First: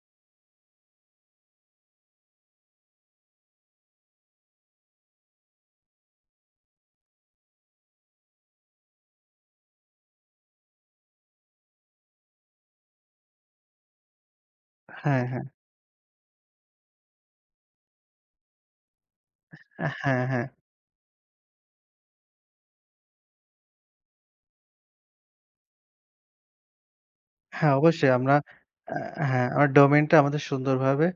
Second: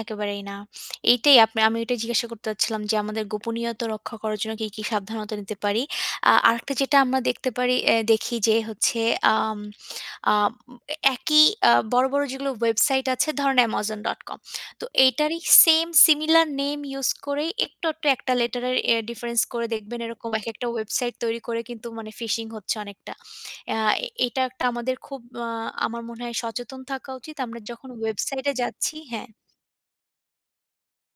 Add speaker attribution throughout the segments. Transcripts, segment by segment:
Speaker 1: একেবারেই না। এইটাই আপ আমি এটাই জিজ্ঞাসা করতে চাচ্ছিলাম যে আমাদের গোপনীয়তা রক্ষা করার জন্য কি, কি সাবধানতা নিতে পারি? আ আরেকটা যেটা আমরা দেখতে পারি, এহ দেখি যে হচ্ছে আ আম আ একই আ বড়, বড় যেগুলো ওয়েবসাইট আছে ধরেন amazon.com। তো
Speaker 2: হ্যাঁ,
Speaker 1: এইটারই
Speaker 2: হ্যাঁ।
Speaker 1: same similar name use করেই একটু, একটু একটা letter-এর এহ difference করে দেখবেন
Speaker 2: হ্যাঁ,
Speaker 1: এরকম
Speaker 2: হ্যাঁ।
Speaker 1: একেকটা ওয়েবসাইট তৈরি করে কিন্তু মানে phishing হচ্ছে অনেকটা। এহ এইটা একটা আমাদের খুব আ আমার মনে হয় সচেতন থাকা উচিত আমরা
Speaker 2: হ্যাঁ,
Speaker 1: যখন
Speaker 2: অবশ্যই আমরা
Speaker 1: ওয়েবসাইটে
Speaker 2: আ
Speaker 1: যাচ্ছি হ্যাঁ।
Speaker 2: হ্যাঁ, আমার domain টা আমাদের সুন্দরভাবে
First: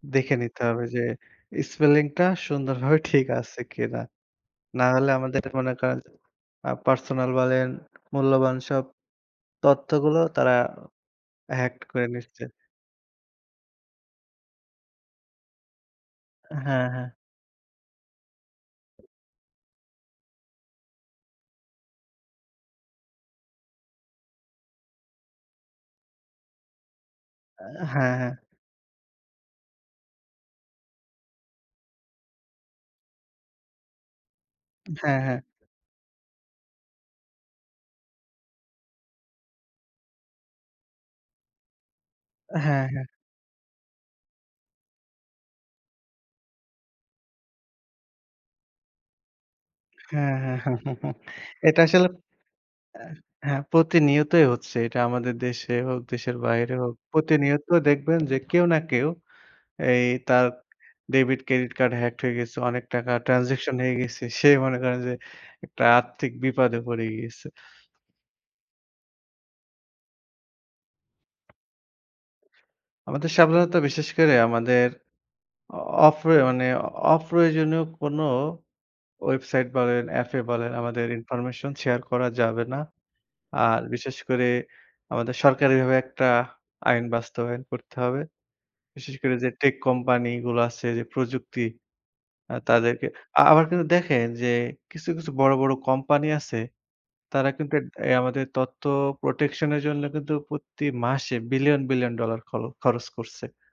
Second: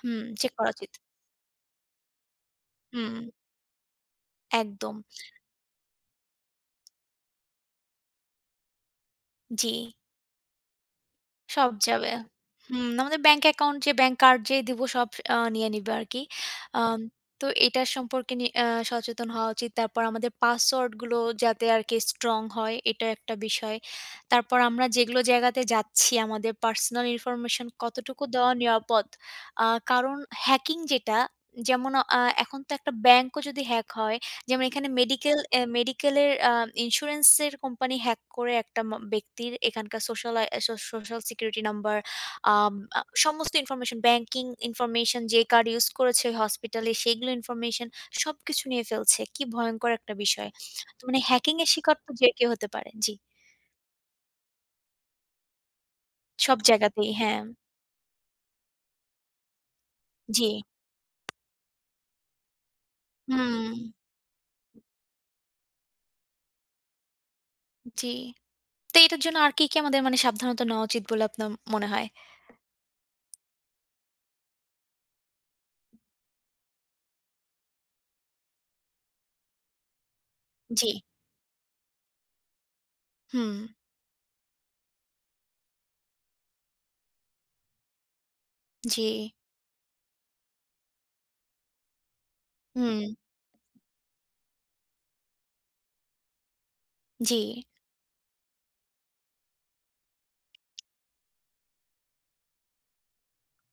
Speaker 1: হুম,
Speaker 2: দেখে
Speaker 1: চেক
Speaker 2: নিতে
Speaker 1: করা
Speaker 2: হবে
Speaker 1: উচিত।
Speaker 2: যে spelling টা সুন্দরভাবে ঠিক
Speaker 1: হুম।
Speaker 2: আছে কিনা। না
Speaker 1: একদম।
Speaker 2: হলে আমাদের মনে করেন আ personal বলেন মূল্যবান সব
Speaker 1: জি।
Speaker 2: তথ্যগুলো তারা
Speaker 1: সব
Speaker 2: hacked করে
Speaker 1: যাবে।
Speaker 2: নিচ্ছে।
Speaker 1: হুম, আমাদের bank account যে bank card যে দিব সব আ নিয়ে নিবে আরকি।
Speaker 2: হ্যাঁ,
Speaker 1: আম
Speaker 2: হ্যা।
Speaker 1: তো এটা সম্পর্কে নি আ সচেতন হওয়া উচিত। তারপর আমাদের password-গুলো যাতে আরকি strong হয় এটা একটা বিষয়। তারপর আমরা যেগুলো জায়গাতে যাচ্ছি আমাদের personal
Speaker 2: আ
Speaker 1: information
Speaker 2: হ্যাঁ,
Speaker 1: কতটুকু
Speaker 2: হ্যাঁ।
Speaker 1: দেওয়া নিরাপদ। আ কারণ hacking যেটা যেমন আ এখন তো একটা bank-ও যদি hack হয়, যেমন এখানে
Speaker 2: হ্যাঁ,
Speaker 1: medical,
Speaker 2: হ্যাঁ।
Speaker 1: এহ medical-এর আ insurance-এর company hack করে একটা মা ব্যক্তির এখানকার social I so social security number, আম
Speaker 2: হ্যাঁ,
Speaker 1: আ
Speaker 2: হ্যাঁ।
Speaker 1: সমস্ত information, banking information যে card use করেছে hospital-এ সেইগুলো information সবকিছু নিয়ে ফেলছে। কি ভয়ঙ্কর একটা
Speaker 2: হ্যাঁ,
Speaker 1: বিষয়!
Speaker 2: হ্যাঁ।
Speaker 1: তো মানে hacking-এর
Speaker 2: এটা
Speaker 1: শিকার
Speaker 2: আসলে
Speaker 1: তো যে কেউ হতে পারে। জি।
Speaker 2: হ্যাঁ, প্রতিনিয়তই হচ্ছে এটা আমাদের দেশে হোক, দেশের
Speaker 1: সব
Speaker 2: বাইরে হোক
Speaker 1: জায়গাতেই, হ্যাঁ।
Speaker 2: প্রতিনিয়ত দেখবেন যে কেউ না কেউ এই তার
Speaker 1: জি।
Speaker 2: debit, credit card hacked হয়ে গেছে, অনেক টাকা
Speaker 1: হুম।
Speaker 2: transaction হয়ে গেছে। সে মনে করে যে একটা আর্থিক বিপদে পড়ি গিয়েছে।
Speaker 1: জি। তো এটার জন্য আর কি, কি আমাদের মানে সাবধানতা নেওয়া উচিত বলে আপনার মনে হয়?
Speaker 2: আমাদের সাবধানতা বিশেষ করে আমাদের অ অপ্রয়ো মানে অপ্রয়োজনীয় কোনো website বলেন app-এ বলেন
Speaker 1: জি।
Speaker 2: আমাদের information share করা যাবে না।
Speaker 1: হুম।
Speaker 2: আর বিশেষ করে আমাদের সরকারিভাবে একটা আইন বাস্তবায়ন করতে হবে। বিশেষ
Speaker 1: জি।
Speaker 2: করে যে tech company গুলা আছে যে প্রযুক্তি আ তাদেরকে
Speaker 1: হুম।
Speaker 2: আ আবার কিন্তু দেখেন যে কিছু, কিছু বড়, বড় company আছে তারা
Speaker 1: জি।
Speaker 2: কিন্তু ডে এই আমাদের তথ্য protection-এর জন্য কিন্তু প্রতি মাসে billion, billion dollar খ খরচ করছে।